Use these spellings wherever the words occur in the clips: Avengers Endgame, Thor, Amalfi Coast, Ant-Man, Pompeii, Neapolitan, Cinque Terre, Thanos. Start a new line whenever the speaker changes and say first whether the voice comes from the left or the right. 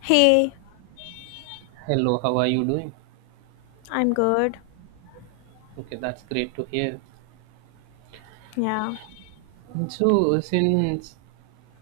left: Hey,
right: Hello, how are you doing?
left: I'm good.
right: Okay, that's great to hear.
left: Yeah.
right: So, since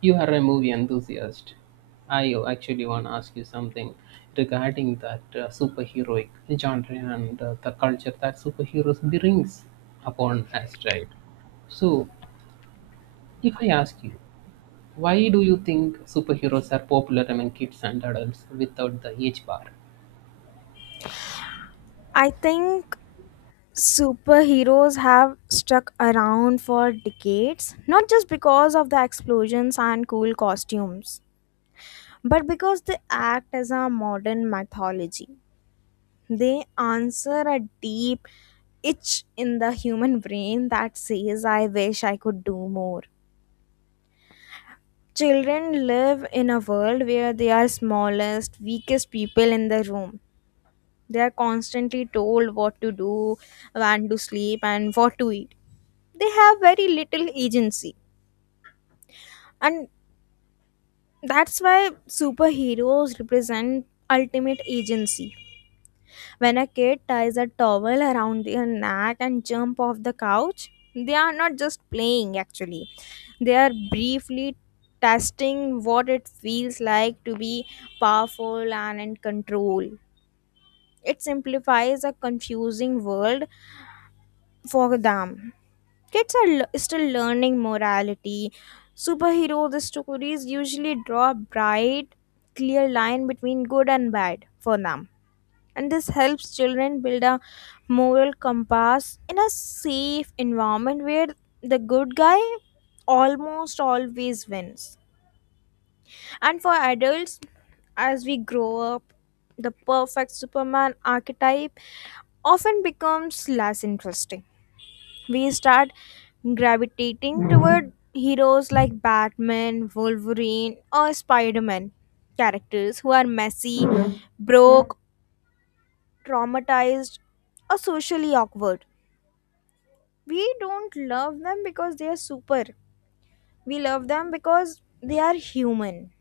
right: you are a movie enthusiast, I actually want to ask you something regarding that superheroic genre and the culture that superheroes brings upon us, right? So, if I ask you, why do you think superheroes are popular among kids and adults without the age bar?
left: I think superheroes have stuck around for decades, not just because of the explosions and cool costumes, but because they act as a modern mythology. They answer a deep itch in the human brain that says, I wish I could do more. Children live in a world where they are smallest, weakest people in the room. They are constantly told what to do, when to sleep, and what to eat. They have very little agency. And that's why superheroes represent ultimate agency. When a kid ties a towel around their neck and jump off the couch, they are not just playing actually. They are briefly testing what it feels like to be powerful and in control. It simplifies a confusing world for them. Kids are still learning morality. Superhero the stories usually draw a bright, clear line between good and bad for them. And this helps children build a moral compass in a safe environment where the good guy almost always wins. And for adults, as we grow up, the perfect Superman archetype often becomes less interesting. We start gravitating toward heroes like Batman, Wolverine, or Spider Man. Characters who are messy, broke, traumatized, or socially awkward. We don't love them because they are super. We love them because they are human.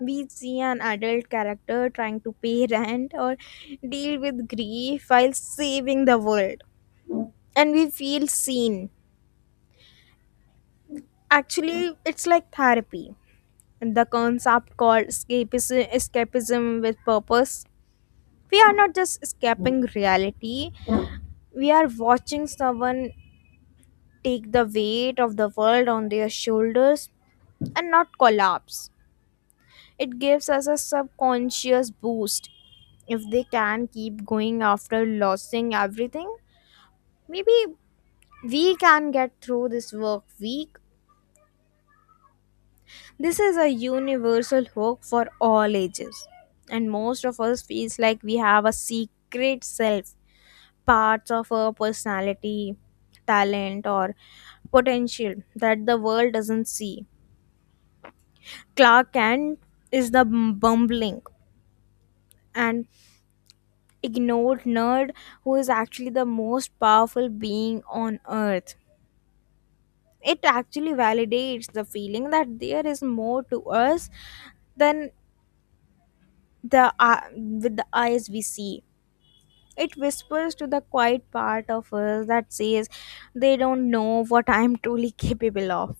left: We see an adult character trying to pay rent or deal with grief while saving the world. And we feel seen. Actually, it's like therapy, the concept called escapism, escapism with purpose. We are not just escaping reality, we are watching someone take the weight of the world on their shoulders and not collapse. It gives us a subconscious boost. If they can keep going after losing everything, maybe we can get through this work week. This is a universal hook for all ages, and most of us feels like we have a secret self, parts of our personality, talent, or potential that the world doesn't see. Clark Kent is the bumbling and ignored nerd who is actually the most powerful being on earth. It actually validates the feeling that there is more to us than the with the eyes we see. It whispers to the quiet part of us that says they don't know what I'm truly capable of.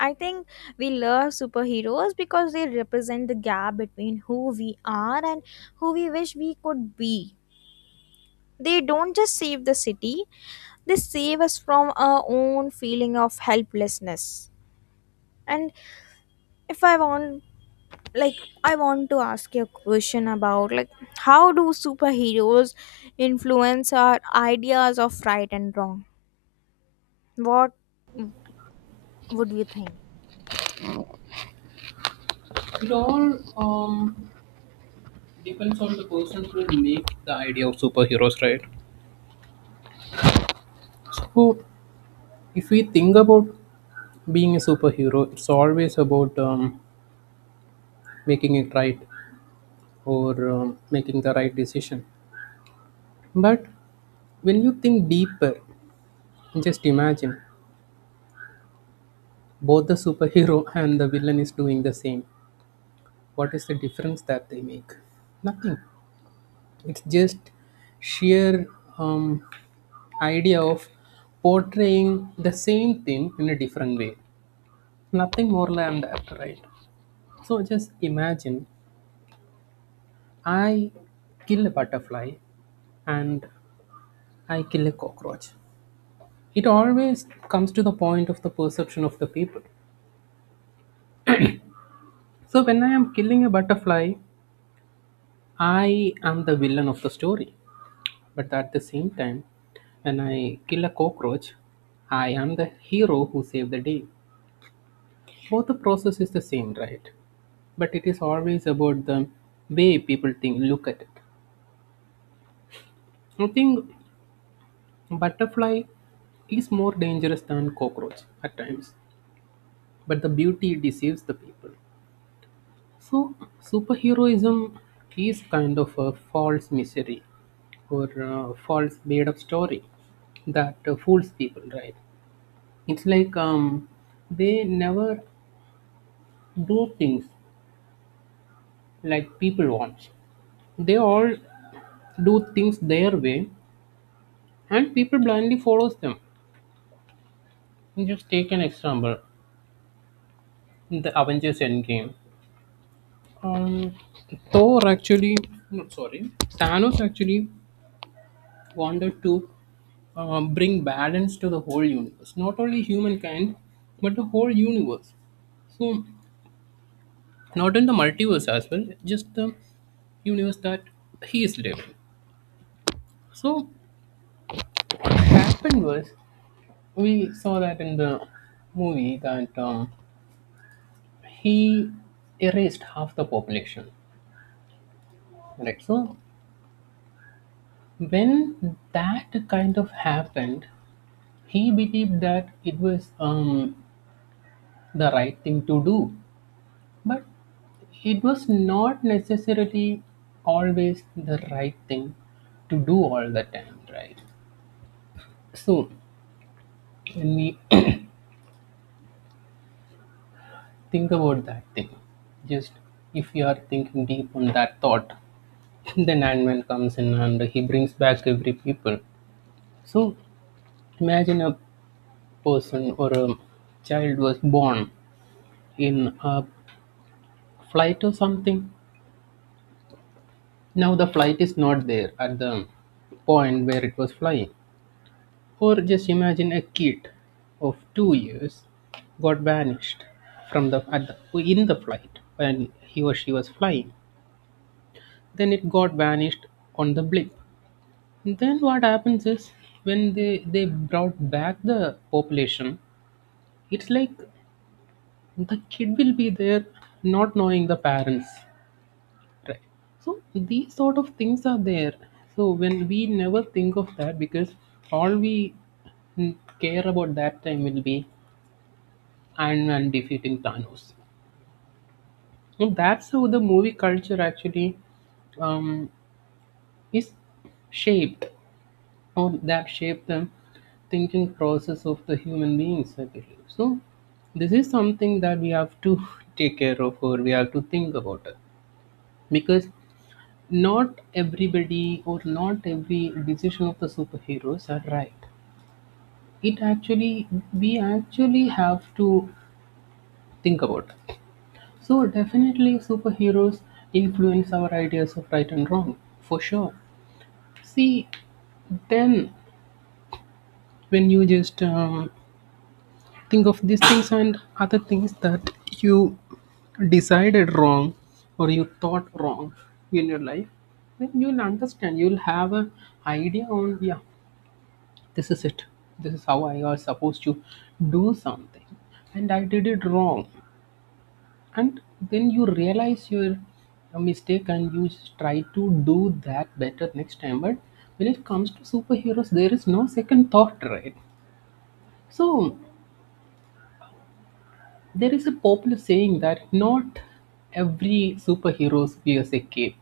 left: I think we love superheroes because they represent the gap between who we are and who we wish we could be. They don't just save the city, they save us from our own feeling of helplessness. And if I want like I want to ask you a question about like, how do superheroes influence our ideas of right and wrong? What would you think?
right: It all depends on the person who make the idea of superheroes, right? So, if we think about being a superhero, it's always about making it right or making the right decision. But when you think deeper, just imagine both the superhero and the villain is doing the same. What is the difference that they make? Nothing. It's just sheer um, idea of portraying the same thing in a different way. Nothing more than that, right? So just imagine I kill a butterfly and I kill a cockroach. It always comes to the point of the perception of the people. So when I am killing a butterfly, I am the villain of the story. But at the same time, when I kill a cockroach, I am the hero who saved the day. Both the process is the same, right? But it is always about the way people think, look at it. I think butterfly is more dangerous than cockroach at times but the beauty deceives the people. So superheroism is kind of a false misery or a false made-up story that fools people, right? It's like they never do things like people want. They all do things their way, and people blindly follows them. Just take an example: the Avengers Endgame. Um, Thor actually, no, sorry, Thanos actually wanted to bring balance to the whole universe, not only humankind, but the whole universe. So, not in the multiverse as well, just the universe that he is living. So, what happened was we saw that in the movie that he erased half the population, right? So, when that kind of happened, he believed that it was the right thing to do. But it was not necessarily always the right thing to do all the time, right? So when we think about that thing, just if you are thinking deep on that thought, then Ant-Man comes in and he brings back every people. So imagine a person or a child was born in a flight or something. Now the flight is not there at the point where it was flying. Or just imagine a kid of 2 years got vanished from the, at the in the flight when he or she was flying. Then it got vanished on the blip. Then what happens is when they brought back the population, it's like the kid will be there not knowing the parents. Right. So these sort of things are there. So when we never think of that because all we mm, care about that time will be and defeating Thanos. So that's how the movie culture actually um, is shaped, or that shaped the thinking process of the human beings, I believe. So, this is something that we have to take care of, or we have to think about it, because not everybody or not every decision of the superheroes are right. It actually, we actually have to think about. So definitely superheroes influence our ideas of right and wrong for sure. See, then when you just think of these things and other things that you decided wrong or you thought wrong in your life, then you'll understand. You'll have an idea on yeah, this is it. This is how I was supposed to do something, and I did it wrong. And then you realize your mistake and you try to do that better next time. But when it comes to superheroes there is no second thought, right? So there is a popular saying that not every superhero wears a cape.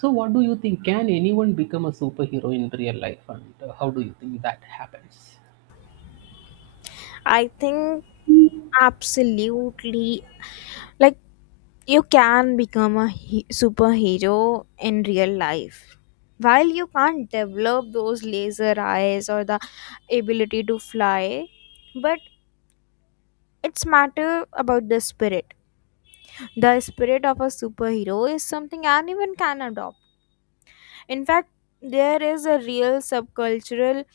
right: So what do you think, can anyone become a superhero in real life, and how do you think that happens?
left: I think absolutely. Like, you can become a superhero in real life. While you can't develop those laser eyes or the ability to fly, but it's matter about the spirit. The spirit of a superhero is something anyone can adopt. In fact, there is a real subcultural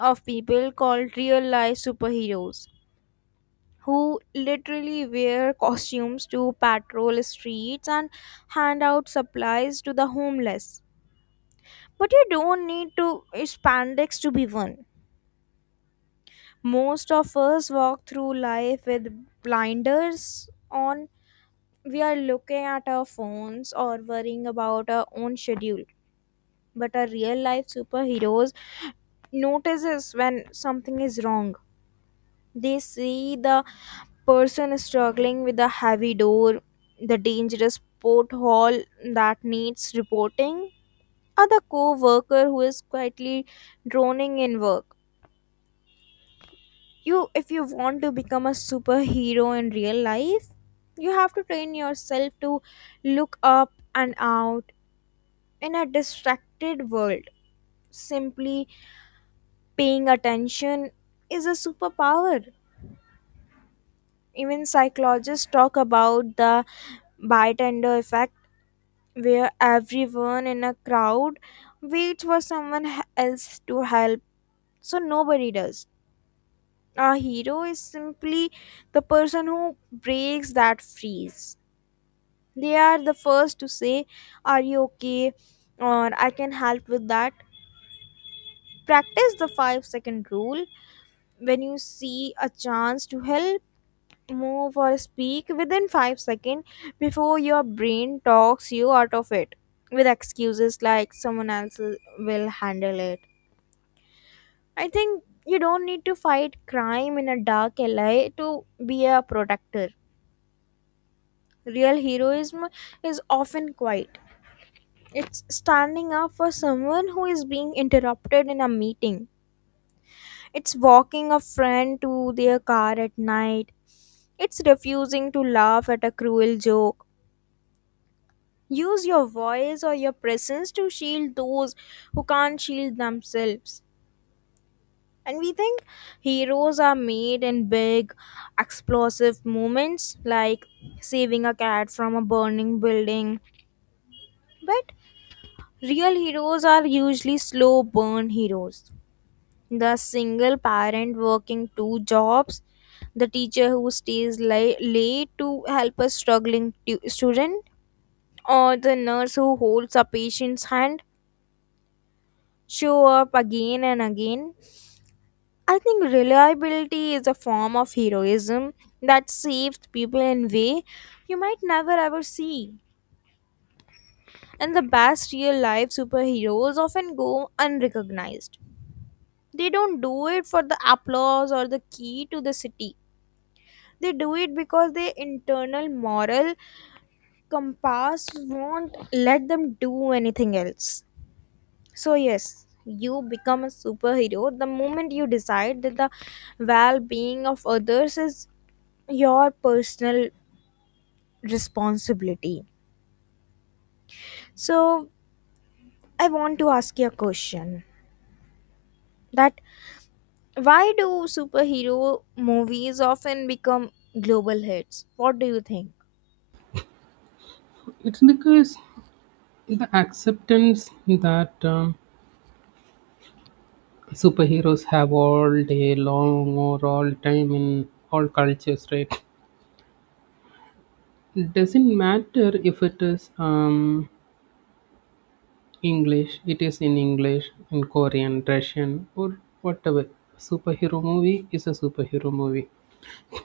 left: of people called real life superheroes who literally wear costumes to patrol streets and hand out supplies to the homeless. But you don't need to spandex to be one. Most of us walk through life with blinders on. We are looking at our phones or worrying about our own schedule. But our real life superheroes notices when something is wrong. They see the person struggling with a heavy door, the dangerous porthole that needs reporting, or the co-worker who is quietly droning in work. You If you want to become a superhero in real life, you have to train yourself to look up and out in a distracted world. Simply paying attention is a superpower. Even psychologists talk about the bystander effect where everyone in a crowd waits for someone else to help, so nobody does. A hero is simply the person who breaks that freeze. They are the first to say, are you okay? Or I can help with that. Practice the 5-second rule. When you see a chance to help, move, or speak within 5 seconds before your brain talks you out of it with excuses like someone else will handle it. I think you don't need to fight crime in a dark alley to be a protector. Real heroism is often quiet. It's standing up for someone who is being interrupted in a meeting. It's walking a friend to their car at night. It's refusing to laugh at a cruel joke. Use your voice or your presence to shield those who can't shield themselves. And we think heroes are made in big, explosive moments like saving a cat from a burning building. But real heroes are usually slow burn heroes. The single parent working two jobs, the teacher who stays late to help a struggling student, or the nurse who holds a patient's hand show up again and again. I think reliability is a form of heroism that saves people in way you might never ever see. And the best real life superheroes often go unrecognized. They don't do it for the applause or the key to the city. They do it because their internal moral compass won't let them do anything else. So yes, you become a superhero the moment you decide that the well-being of others is your personal responsibility. So, I want to ask you a question that why do superhero movies often become global hits? What do you think?
right: It's because the acceptance that superheroes have all day long or all time in all cultures, right? It doesn't matter if it is in English, in Korean, Russian, or whatever. Superhero movie is a superhero movie.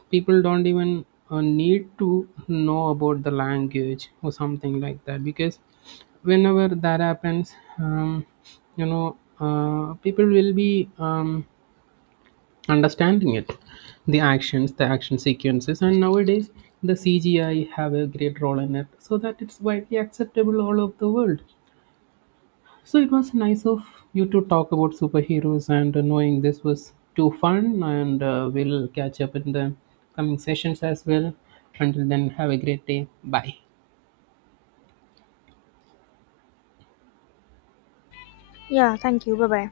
right: People don't even need to know about the language or something like that because whenever that happens, people will be. Understanding it, the action sequences, and nowadays the CGI have a great role in it, so that it's widely acceptable all over the world. So it was nice of you to talk about superheroes, and knowing this was too fun, and we'll catch up in the coming sessions as well. Until then, have a great day. Bye.
left: Yeah, thank you. Bye bye.